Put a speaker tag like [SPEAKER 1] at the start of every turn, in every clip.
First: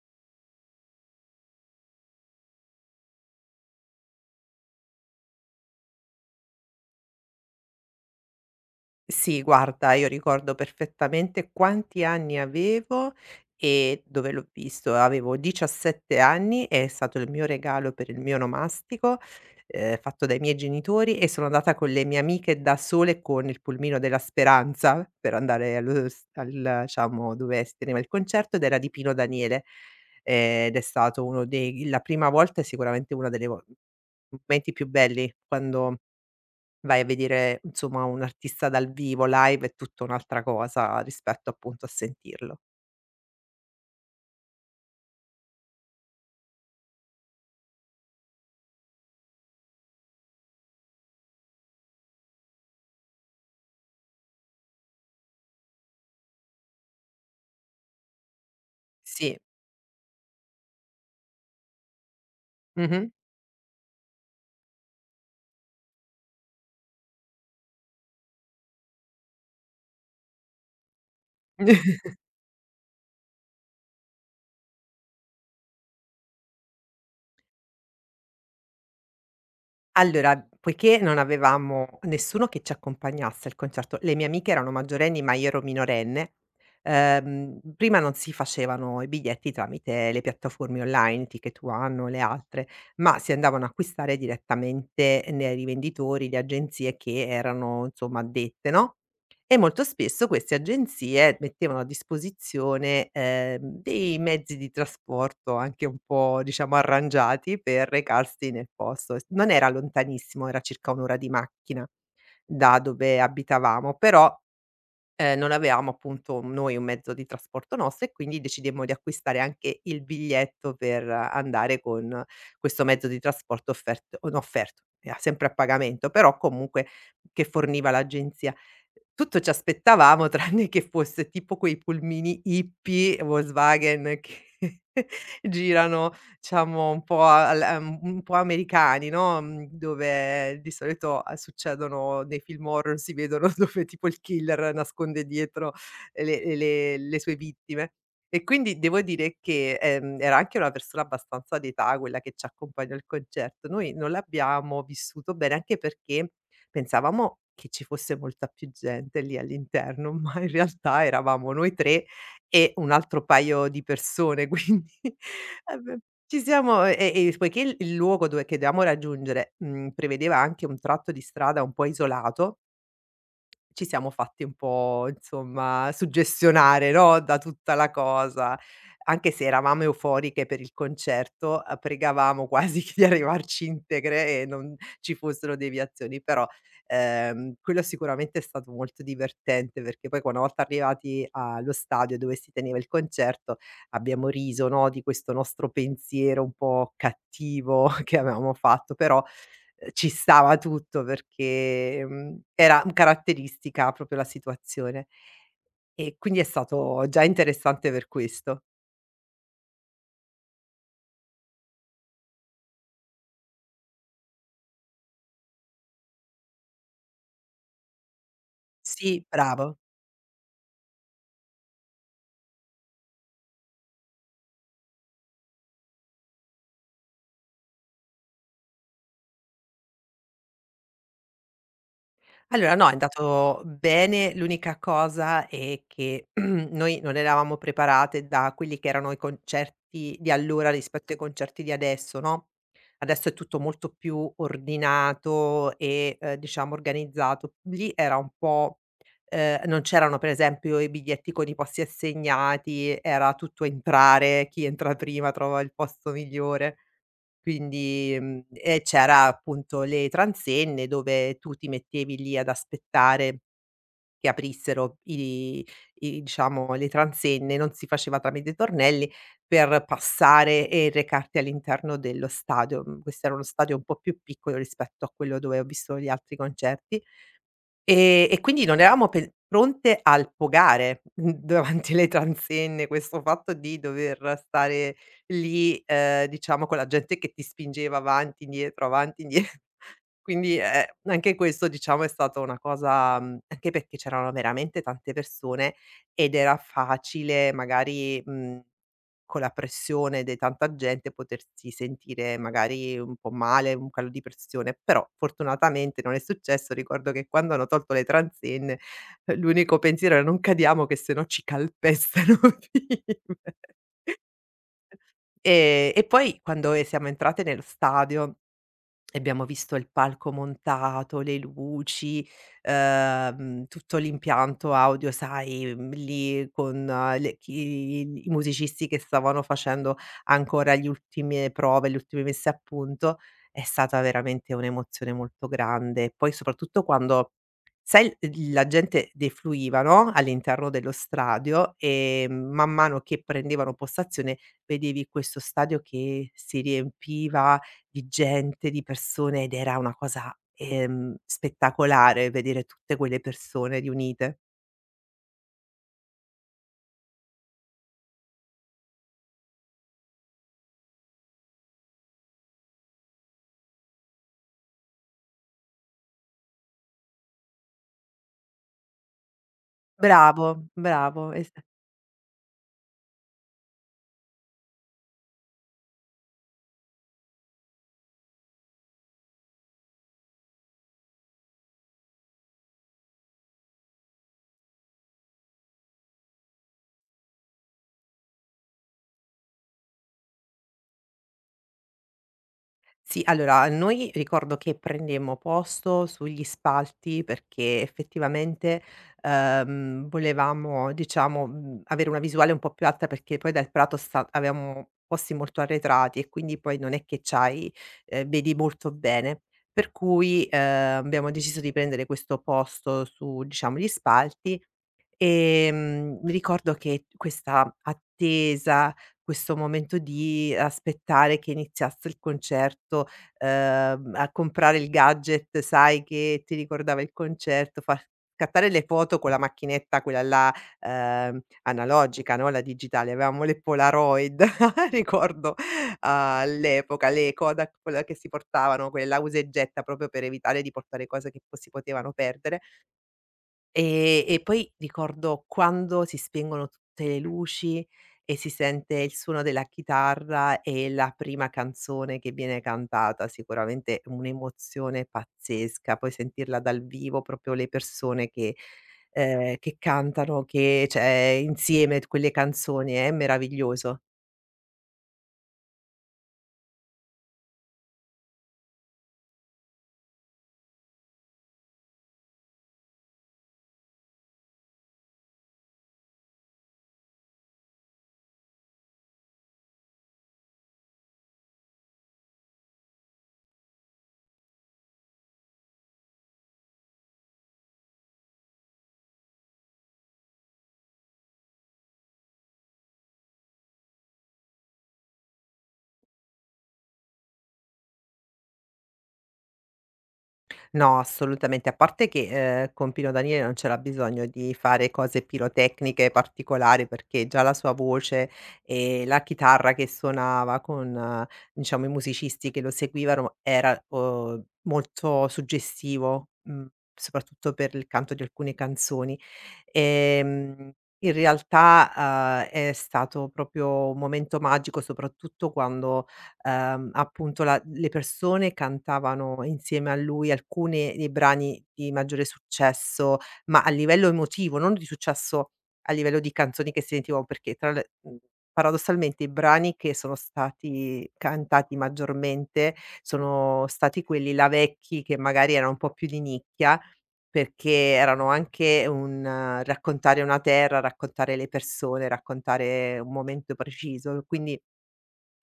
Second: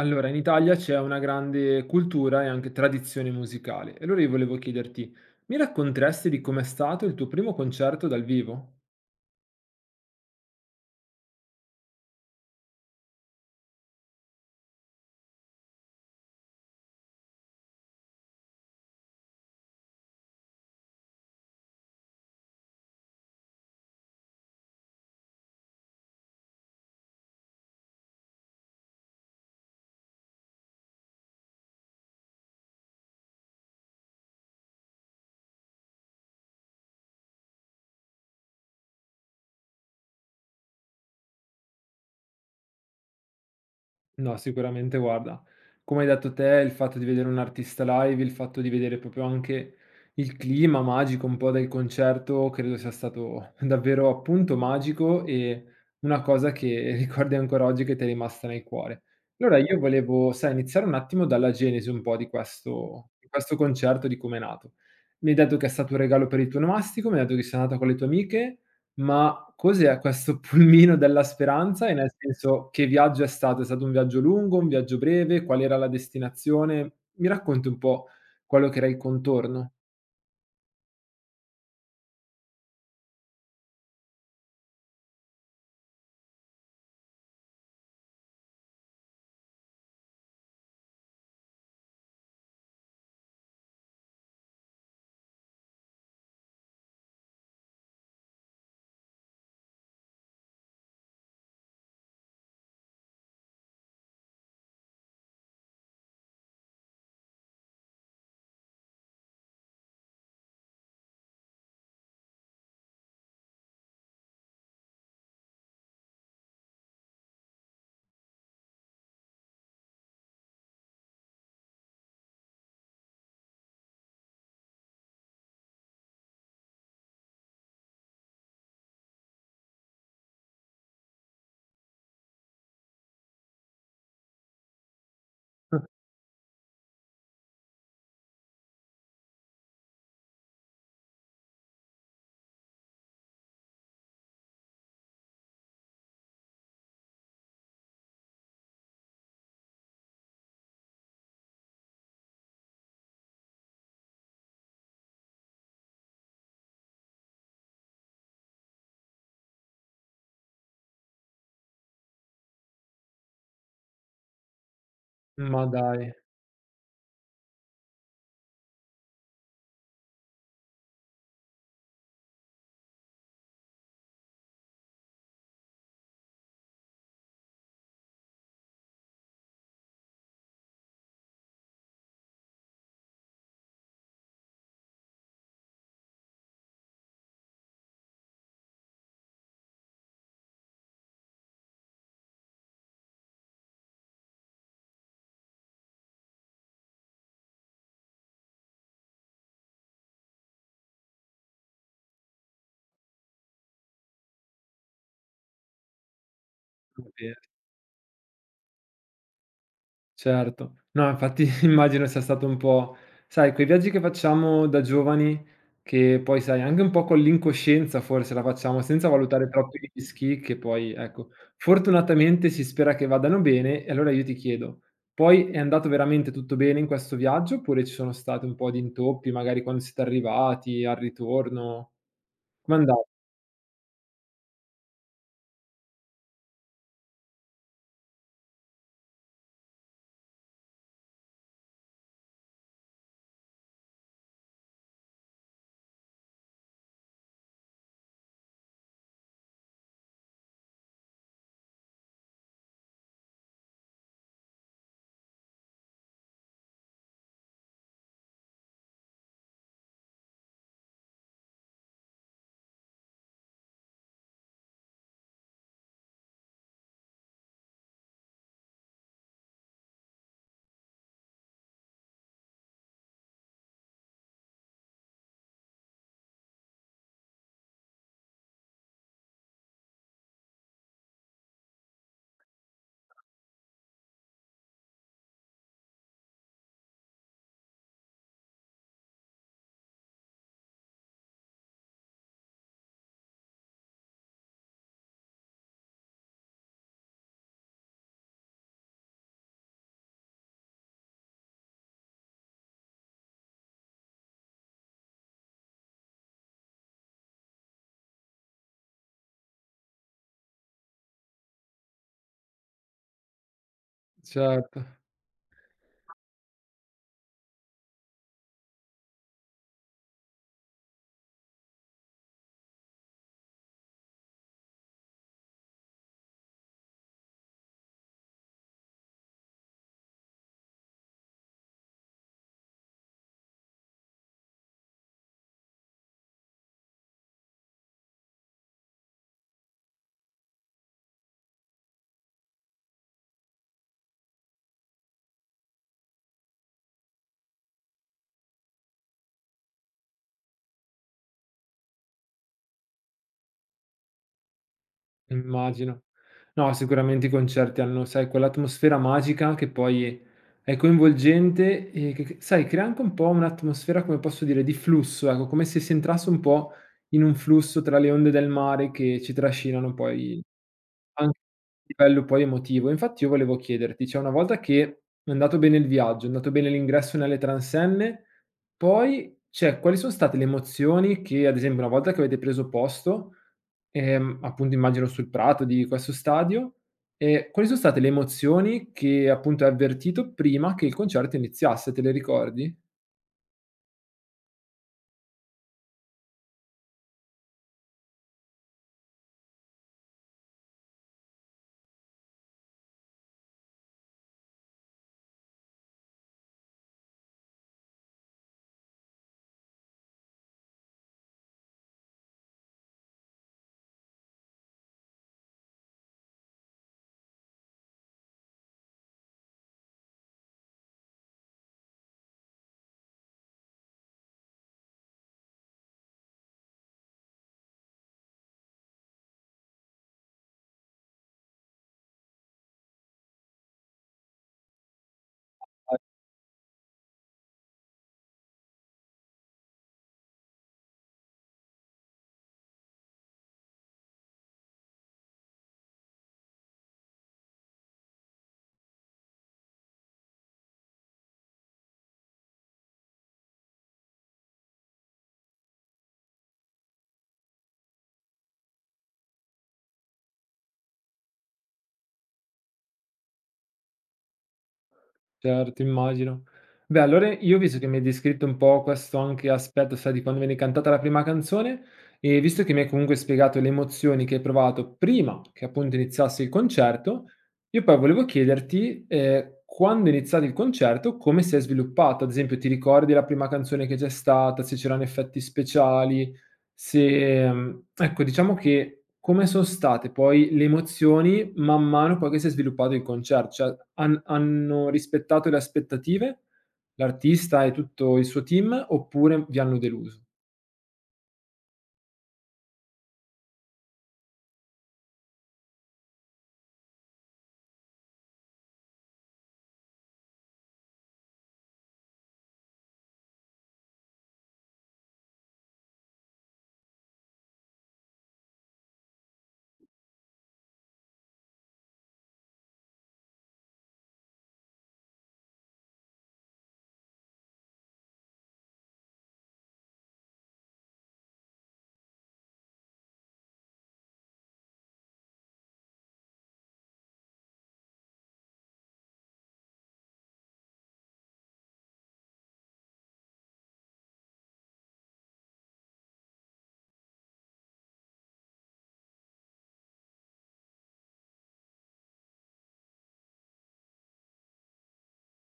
[SPEAKER 1] Allora, in Italia c'è una grande cultura e anche tradizione musicale. E allora io volevo chiederti, mi racconteresti di com'è stato il tuo primo concerto dal vivo?
[SPEAKER 2] Sì, guarda, io ricordo perfettamente quanti anni avevo e dove l'ho visto. Avevo 17 anni, e è stato il mio regalo per il mio onomastico, fatto dai miei genitori, e sono andata con le mie amiche da sole con il pulmino della speranza per andare allo s al diciamo, dove si teneva il concerto, ed era di Pino Daniele. Ed è stato uno dei la prima volta e sicuramente una delle vol momenti più belli quando vai a vedere, insomma, un artista dal vivo. Live, è tutta un'altra cosa rispetto, appunto, a sentirlo.
[SPEAKER 1] No, sicuramente guarda, come hai detto te, il fatto di vedere un artista live, il fatto di vedere proprio anche il clima magico un po' del concerto, credo sia stato davvero appunto magico e una cosa che ricordi ancora oggi che ti è rimasta nel cuore.
[SPEAKER 2] Sì,
[SPEAKER 1] Allora io volevo, sai, iniziare un attimo dalla genesi un po'
[SPEAKER 2] mh-mh.
[SPEAKER 1] di questo concerto, di come è nato. Mi hai detto che è stato un regalo per il tuo nomastico, mi hai detto che sei andata con le tue amiche, ma cos'è questo pulmino della speranza? E nel senso, che viaggio è stato? È stato un viaggio lungo, un viaggio breve? Qual era la destinazione? Mi racconti un po' quello che era il contorno?
[SPEAKER 2] Allora, poiché non avevamo nessuno che ci accompagnasse al concerto, le mie amiche erano maggiorenni, ma io ero minorenne. Prima non si facevano i biglietti tramite le piattaforme online, Ticket One o le altre, ma si andavano a acquistare direttamente nei rivenditori, le agenzie che erano, insomma, addette, no? E molto spesso queste agenzie mettevano a disposizione, dei mezzi di trasporto anche un po', diciamo, arrangiati per recarsi nel posto. S Non era lontanissimo, era circa 1 ora di macchina da dove abitavamo. Però, non avevamo, appunto, noi un mezzo di trasporto nostro, e quindi decidemmo di acquistare anche il biglietto per andare con questo mezzo di trasporto offert o no, offerto — era sempre a pagamento, però comunque — che forniva l'agenzia. Tutto ci aspettavamo tranne che fosse tipo quei pulmini hippie Volkswagen che girano, diciamo, un po' al un po' americani, no, dove di solito, succedono nei film horror, si vedono, dove tipo il killer nasconde dietro le sue vittime. E quindi devo dire che, era anche una persona abbastanza d'età quella che ci accompagnò al concerto. Noi non l'abbiamo vissuto bene, anche perché pensavamo che ci fosse molta più gente lì all'interno, ma in realtà eravamo noi 3 e un altro paio di persone, quindi.
[SPEAKER 1] Ma dai,
[SPEAKER 2] Ci siamo, poiché il luogo dove che dovevamo raggiungere, prevedeva anche un tratto di strada un po' isolato, ci siamo fatti un po', insomma, suggestionare, no, da tutta la cosa. Anche se eravamo euforiche per il concerto, pregavamo quasi di arrivarci integre e non ci fossero deviazioni. Però, quello sicuramente è stato molto divertente, perché poi qua una volta arrivati allo stadio dove si teneva il concerto, abbiamo riso, no, di questo nostro pensiero un po' cattivo che avevamo fatto. Però, ci stava tutto perché, era caratteristica proprio la situazione. E quindi è stato
[SPEAKER 1] va
[SPEAKER 2] già
[SPEAKER 1] bene.
[SPEAKER 2] interessante per questo.
[SPEAKER 1] Certo. No, infatti immagino sia stato un po', sai, quei viaggi che facciamo da giovani, che poi, sai, anche un po' con l'incoscienza forse la facciamo senza
[SPEAKER 2] Sì,
[SPEAKER 1] valutare troppo
[SPEAKER 2] bravo.
[SPEAKER 1] i rischi, che poi ecco, fortunatamente si spera che vadano bene e allora io ti chiedo: poi è andato veramente tutto bene in questo viaggio, oppure ci sono stati un po' di intoppi, magari quando siete arrivati, al ritorno?
[SPEAKER 2] Allora
[SPEAKER 1] Com'è
[SPEAKER 2] no, è
[SPEAKER 1] andato?
[SPEAKER 2] andato bene. L'unica cosa è che noi non eravamo preparate da quelli che erano i concerti di allora rispetto ai concerti di adesso, no, adesso è tutto molto più ordinato e, diciamo, organizzato. Lì era un po' non c'erano, per esempio, i biglietti con i posti assegnati, era tutto entrare, chi entra prima trova il posto migliore. Quindi, e c'era appunto le transenne dove tu ti mettevi lì ad aspettare che aprissero i i diciamo le transenne, non si faceva tramite tornelli, per passare e recarti all'interno dello stadio. Mhmm, Questo era uno stadio un po' più piccolo rispetto a quello dove ho visto gli altri concerti. E quindi non eravamo pe pronte al pogare, davanti alle transenne, questo fatto di dover stare lì, diciamo, con la gente che ti spingeva avanti, indietro, avanti, indietro. Quindi, anche questo, diciamo, è stata una cosa, anche perché c'erano veramente tante persone, ed era facile magari, mhmm con la pressione de tanta gente potersi sentire magari un po' male, un calo di pressione. Però fortunatamente non è successo. Ricordo che quando hanno tolto le transenne, l'unico pensiero era: "Non cadiamo che se no ci calpestano vive".
[SPEAKER 1] Certo.
[SPEAKER 2] E poi quando, siamo entrate nello stadio e abbiamo visto il palco montato, le luci, tutto l'impianto audio, sai, lì con le chi i musicisti che stavano facendo ancora gli ultime prove, le ultime messe a punto. È stata veramente un'emozione molto grande. E poi soprattutto quando sai l la gente defluiva, no, all'interno dello stadio, e man mano che prendevano postazione vedevi questo stadio che si riempiva di gente, di persone, ed era una cosa, spettacolare, vedere tutte quelle persone riunite.
[SPEAKER 1] Immagino. No, sicuramente i concerti hanno, sai, quell'atmosfera magica che poi è coinvolgente e che, sai, crea anche un po' un'atmosfera, come posso dire, di flusso, ecco, come se si entrasse un po' in un flusso tra le onde del mare che ci trascinano poi
[SPEAKER 2] Bravo, bravo,
[SPEAKER 1] anche
[SPEAKER 2] es
[SPEAKER 1] a livello poi emotivo. Infatti io volevo chiederti, cioè una volta che è andato bene il viaggio, è andato bene l'ingresso nelle transenne, poi, cioè, quali sono state le emozioni che, ad esempio, una volta che avete preso posto... appunto immagino sul prato di questo stadio. E quali sono state le emozioni che appunto hai avvertito prima che il concerto iniziasse, te le ricordi?
[SPEAKER 2] Sì, allora noi ricordo che prendemmo posto sugli spalti perché effettivamente, volevamo, diciamo, avere una visuale un po' più alta, perché poi dal prato sta avevamo posti molto arretrati, e quindi poi non è che c'hai, vedi molto bene. Per cui, abbiamo deciso di prendere questo posto su, diciamo, gli spalti. Mi ricordo che questa attesa, questo momento di aspettare che iniziasse il concerto, a comprare il gadget, sai, che ti ricordava il concerto, far scattare le foto con la macchinetta, quella là, analogica, no, la digitale. Avevamo le Polaroid, ricordo, ah, all'epoca, le Kodak, quella che si portavano, quella usa e getta, proprio per evitare di portare cose che po si potevano perdere. E poi ricordo quando si spengono tutte le luci e si sente il suono della chitarra e la prima canzone che viene cantata, sicuramente è un'emozione pazzesca. Poi sentirla dal vivo, proprio le persone che, che cantano, che, cioè, insieme t quelle canzoni, è meraviglioso.
[SPEAKER 1] Certo, immagino. Beh, allora io, visto che mi hai descritto un po' questo anche aspetto, sai, di quando viene cantata la prima canzone, e visto che mi hai comunque spiegato le emozioni che hai provato prima che appunto iniziasse il concerto, io poi volevo chiederti, quando è iniziato il concerto, come si è sviluppato? Ad esempio, ti ricordi la prima canzone che c'è stata, se c'erano effetti speciali, se mhmm, ecco, diciamo che come son state poi le emozioni man mano poi che si è sviluppato il concerto, cioè hanno rispettato le aspettative, l'artista e tutto il suo team, oppure vi hanno deluso?
[SPEAKER 2] No, assolutamente. A parte che, con Pino Daniele non c'era bisogno di fare cose pirotecniche particolari, perché già la sua voce e la chitarra che suonava con, diciamo, i musicisti che lo seguivano era, molto suggestivo, soprattutto per il canto di alcune canzoni. Ehm, In realtà, è stato proprio un momento magico, soprattutto quando, appunto, la le persone cantavano insieme a lui alcuni dei brani di maggiore successo, ma a livello emotivo, non di successo a livello di canzoni che sentivo, perché tra le, paradossalmente, i brani che sono stati cantati maggiormente sono stati quelli là vecchi, che magari erano un po' più di nicchia, perché erano anche un raccontare una terra, raccontare le persone, raccontare un momento preciso, quindi.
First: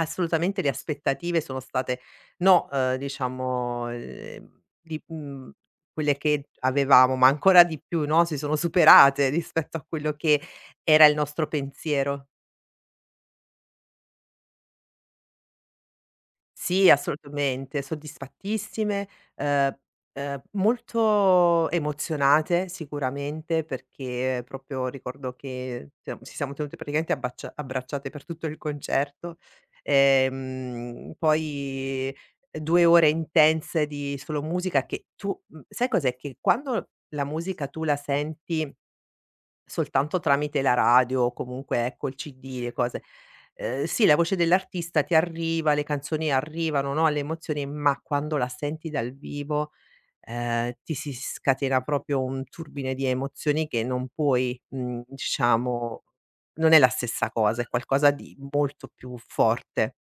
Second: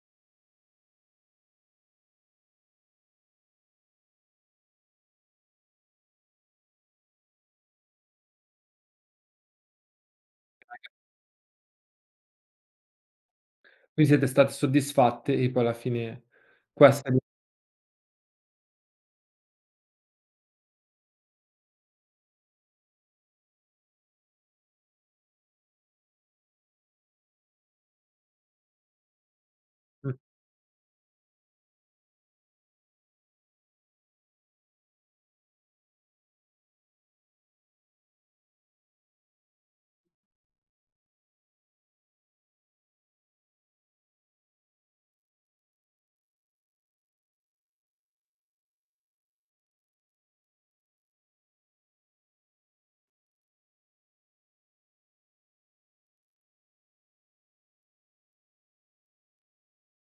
[SPEAKER 2] Assolutamente le aspettative sono state, no, diciamo, di mhmm, quelle che avevamo, ma ancora di più, no, si sono superate rispetto a quello che era il nostro pensiero.
[SPEAKER 1] Quindi siete state soddisfatte e poi alla fine
[SPEAKER 2] Sì,
[SPEAKER 1] questa è l
[SPEAKER 2] assolutamente, soddisfattissime, ehm, molto emozionate sicuramente, perché proprio ricordo che siam ci siamo tenute praticamente abbaccia abbracciate per tutto il concerto.
[SPEAKER 1] mh.
[SPEAKER 2] Poi, 2 ore intense di solo musica che tu, sai cos'è, che quando la musica tu la senti soltanto tramite la radio o comunque, ecco, il CD, le cose. Sì, la voce dell'artista ti arriva, le canzoni arrivano, no, le emozioni, ma quando la senti dal vivo, ti si scatena proprio un turbine di emozioni che non puoi, diciamo, non è la stessa cosa, è qualcosa di molto più forte.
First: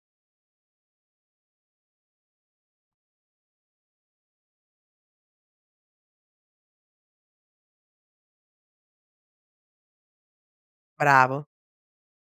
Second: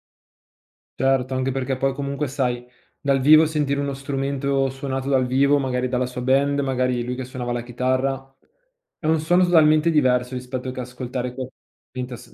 [SPEAKER 1] Certo, anche perché poi comunque, sai, dal vivo sentire uno strumento suonato dal vivo, magari dalla sua band, magari lui che suonava la chitarra, è un suono totalmente diverso rispetto che ascoltare qualcosa
[SPEAKER 2] Bravo.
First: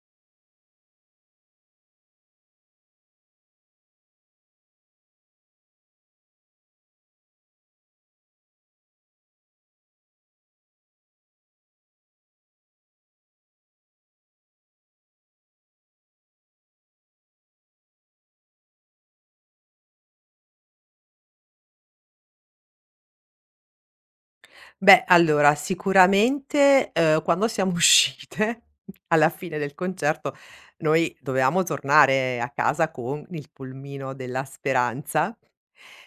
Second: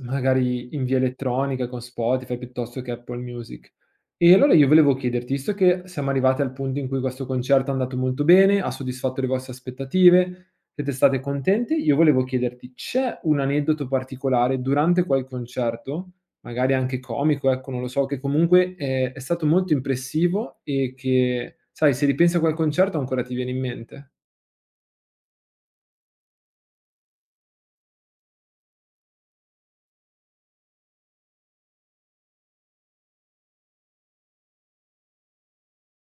[SPEAKER 1] magari in via elettronica con Spotify piuttosto che Apple Music. E allora io volevo chiederti, visto che siamo arrivati al punto in cui questo concerto è andato molto bene, ha soddisfatto le vostre aspettative, siete state contenti, io volevo chiederti, c'è un aneddoto particolare durante quel concerto? Magari anche comico, ecco, non lo so, che comunque, è stato molto impressivo e che, sai, se ripensi a quel concerto ancora ti viene in mente.
[SPEAKER 2] Beh, allora sicuramente, quando siamo uscite alla fine del concerto, noi dovevamo tornare a casa con il pulmino della speranza,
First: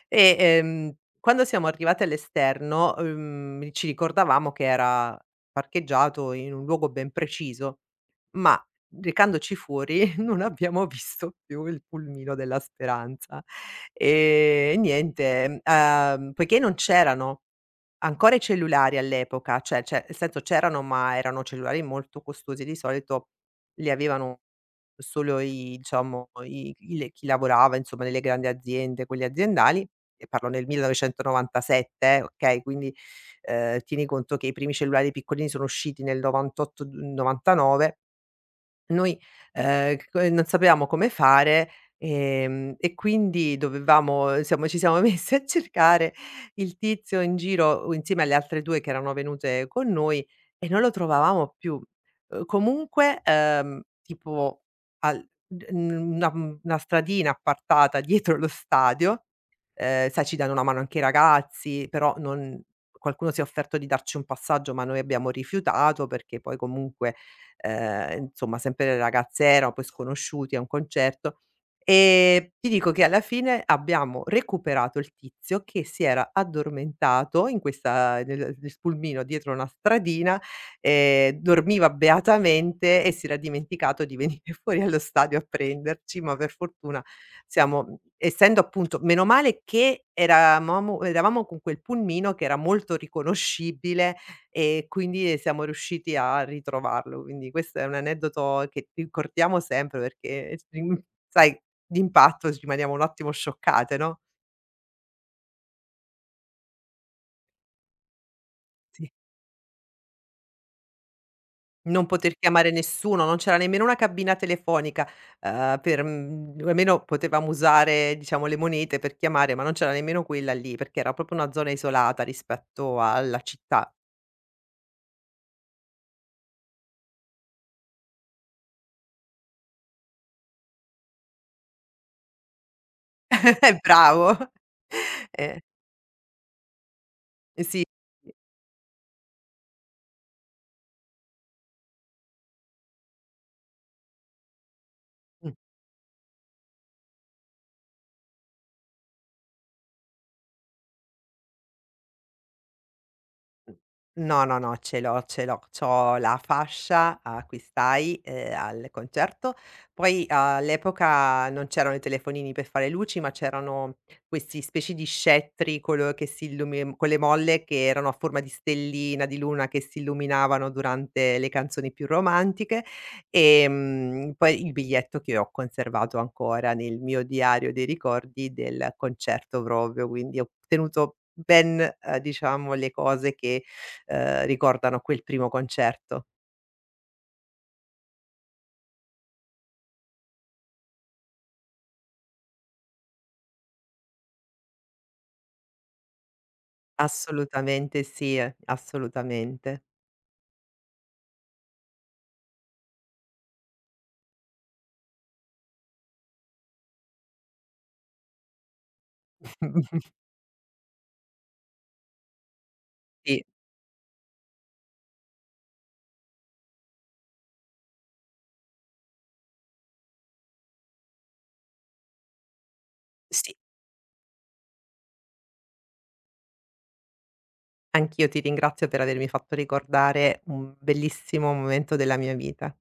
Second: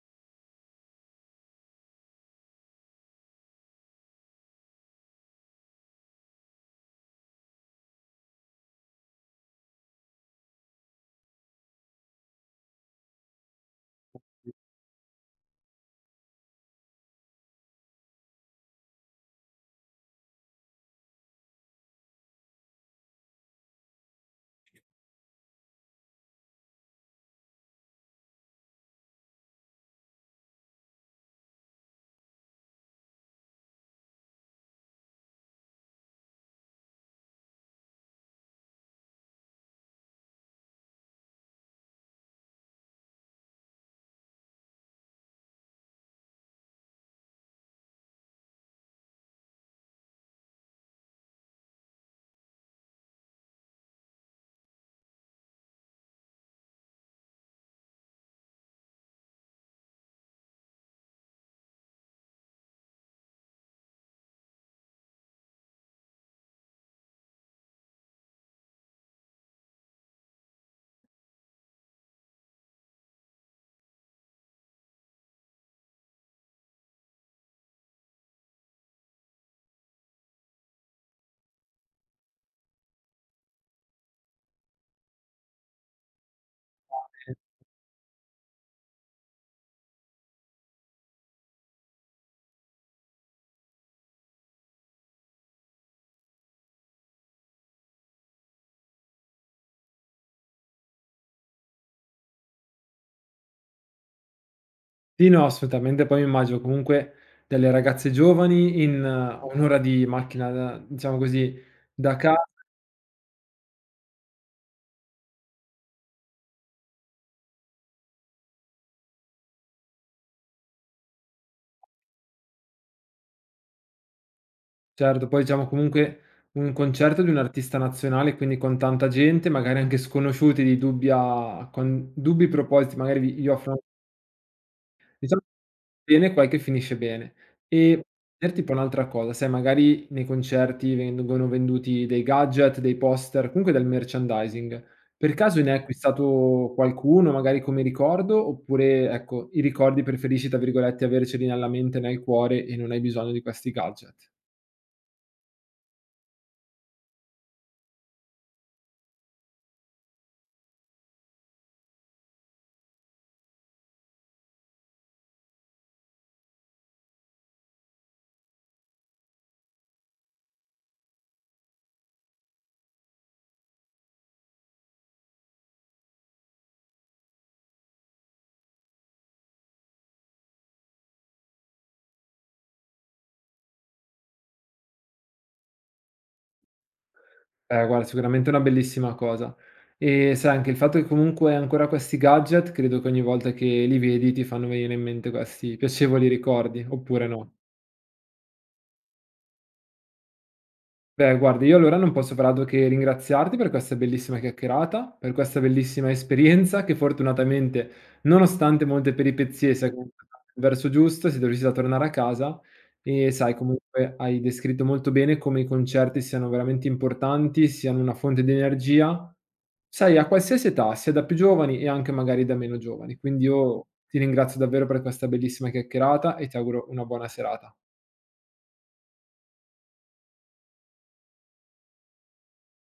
[SPEAKER 2] e, quando siamo arrivate all'esterno, ci ricordavamo che era parcheggiato in un luogo ben preciso, ma recandoci fuori non abbiamo visto più il pulmino della speranza. E niente, poiché non c'erano ancora i cellulari all'epoca — cioè, nel senso, c'erano, ma erano cellulari molto costosi, di solito li avevano solo i diciamo i i le chi lavorava, insomma, nelle grandi aziende, quelle aziendali. E parlo nel 1997, okay. Quindi, tieni conto che i primi cellulari piccolini sono usciti nel 98, d 99. Noi, c co non sapevamo come fare, e quindi dovevamo siamo ci siamo messi a cercare il tizio in giro, o insieme alle altre 2 che erano venute con noi, e non lo trovavamo più. Comunque, tipo al d n una, una stradina appartata dietro lo stadio. Sai, ci danno una mano anche i ragazzi, però non, qualcuno si è offerto di darci un passaggio, ma noi abbiamo rifiutato perché poi, comunque, insomma, sempre le ragazze erano, poi sconosciuti a un concerto. E ti dico che alla fine abbiamo recuperato il tizio che si era addormentato in questa nel pulmino dietro una stradina. Dormiva beatamente e si era dimenticato di venire fuori allo stadio a prenderci, ma per fortuna siamo, essendo, appunto, meno male che eravamo con quel pulmino che era molto riconoscibile, e quindi siamo riusciti a ritrovarlo. Quindi questo è un aneddoto che ricordiamo sempre perché sai, d'impatto rimaniamo un attimo scioccate, no,
[SPEAKER 1] Sì, no, assolutamente, poi mi immagino comunque delle ragazze giovani in
[SPEAKER 2] sì.
[SPEAKER 1] un' ora di macchina da diciamo così,
[SPEAKER 2] Non
[SPEAKER 1] da ca
[SPEAKER 2] poter chiamare nessuno, non c'era nemmeno una cabina telefonica, per almeno potevamo usare, diciamo, le monete per chiamare, ma non c'era nemmeno quella lì, perché era proprio una zona isolata rispetto alla città.
[SPEAKER 1] certo, poi diciamo comunque un concerto di un artista nazionale, quindi con tanta gente, magari anche sconosciuti di dubbia con dubbi propositi, magari vi gli offrono...
[SPEAKER 2] Bravo.
[SPEAKER 1] Diciamo,
[SPEAKER 2] Eh,
[SPEAKER 1] bene qualche finisce bene.
[SPEAKER 2] sì, sì.
[SPEAKER 1] E
[SPEAKER 2] Mh.
[SPEAKER 1] per tipo un'altra cosa, sai magari nei concerti vengono venduti dei gadget, dei poster, comunque del merchandising. Per caso ne hai acquistato qualcuno, magari come ricordo, oppure ecco, i ricordi preferisci, tra virgolette, "averceli nella mente, nel cuore" e non hai bisogno di questi gadget?
[SPEAKER 2] No, no, no, ce l'ho, ce l'ho. C'ho la fascia a cui stai, al concerto. Poi ah, all'epoca non c'erano i telefonini per fare luci, ma c'erano questi specie di scettri colo che si illumi con le molle che erano a forma di stellina, di luna, che si illuminavano durante le canzoni più romantiche. Poi il biglietto che ho conservato ancora nel mio diario dei ricordi del concerto proprio, quindi ho tenuto ben, diciamo, le cose che, ricordano quel primo concerto.
[SPEAKER 1] Guarda, sicuramente è una bellissima cosa. E sai anche il fatto che comunque hai ancora questi gadget, credo che ogni volta che li vedi ti fanno venire in mente questi piacevoli ricordi, oppure no?
[SPEAKER 2] Assolutamente sì, assolutamente.
[SPEAKER 1] Beh, guarda, io allora non posso far altro che ringraziarti per questa bellissima chiacchierata, per questa bellissima esperienza che fortunatamente, nonostante molte peripezie, sia andata nel verso giusto, sei riuscita a tornare a casa e
[SPEAKER 2] Sì,
[SPEAKER 1] sai, comunque hai descritto molto bene come i concerti siano veramente importanti, siano una fonte di energia, sai, a qualsiasi età, sia da più giovani e anche magari da meno giovani. Quindi
[SPEAKER 2] sì,
[SPEAKER 1] io ti ringrazio davvero per questa bellissima chiacchierata e ti auguro una buona serata.
[SPEAKER 2] anch'io ti ringrazio per avermi fatto ricordare un bellissimo momento della mia vita.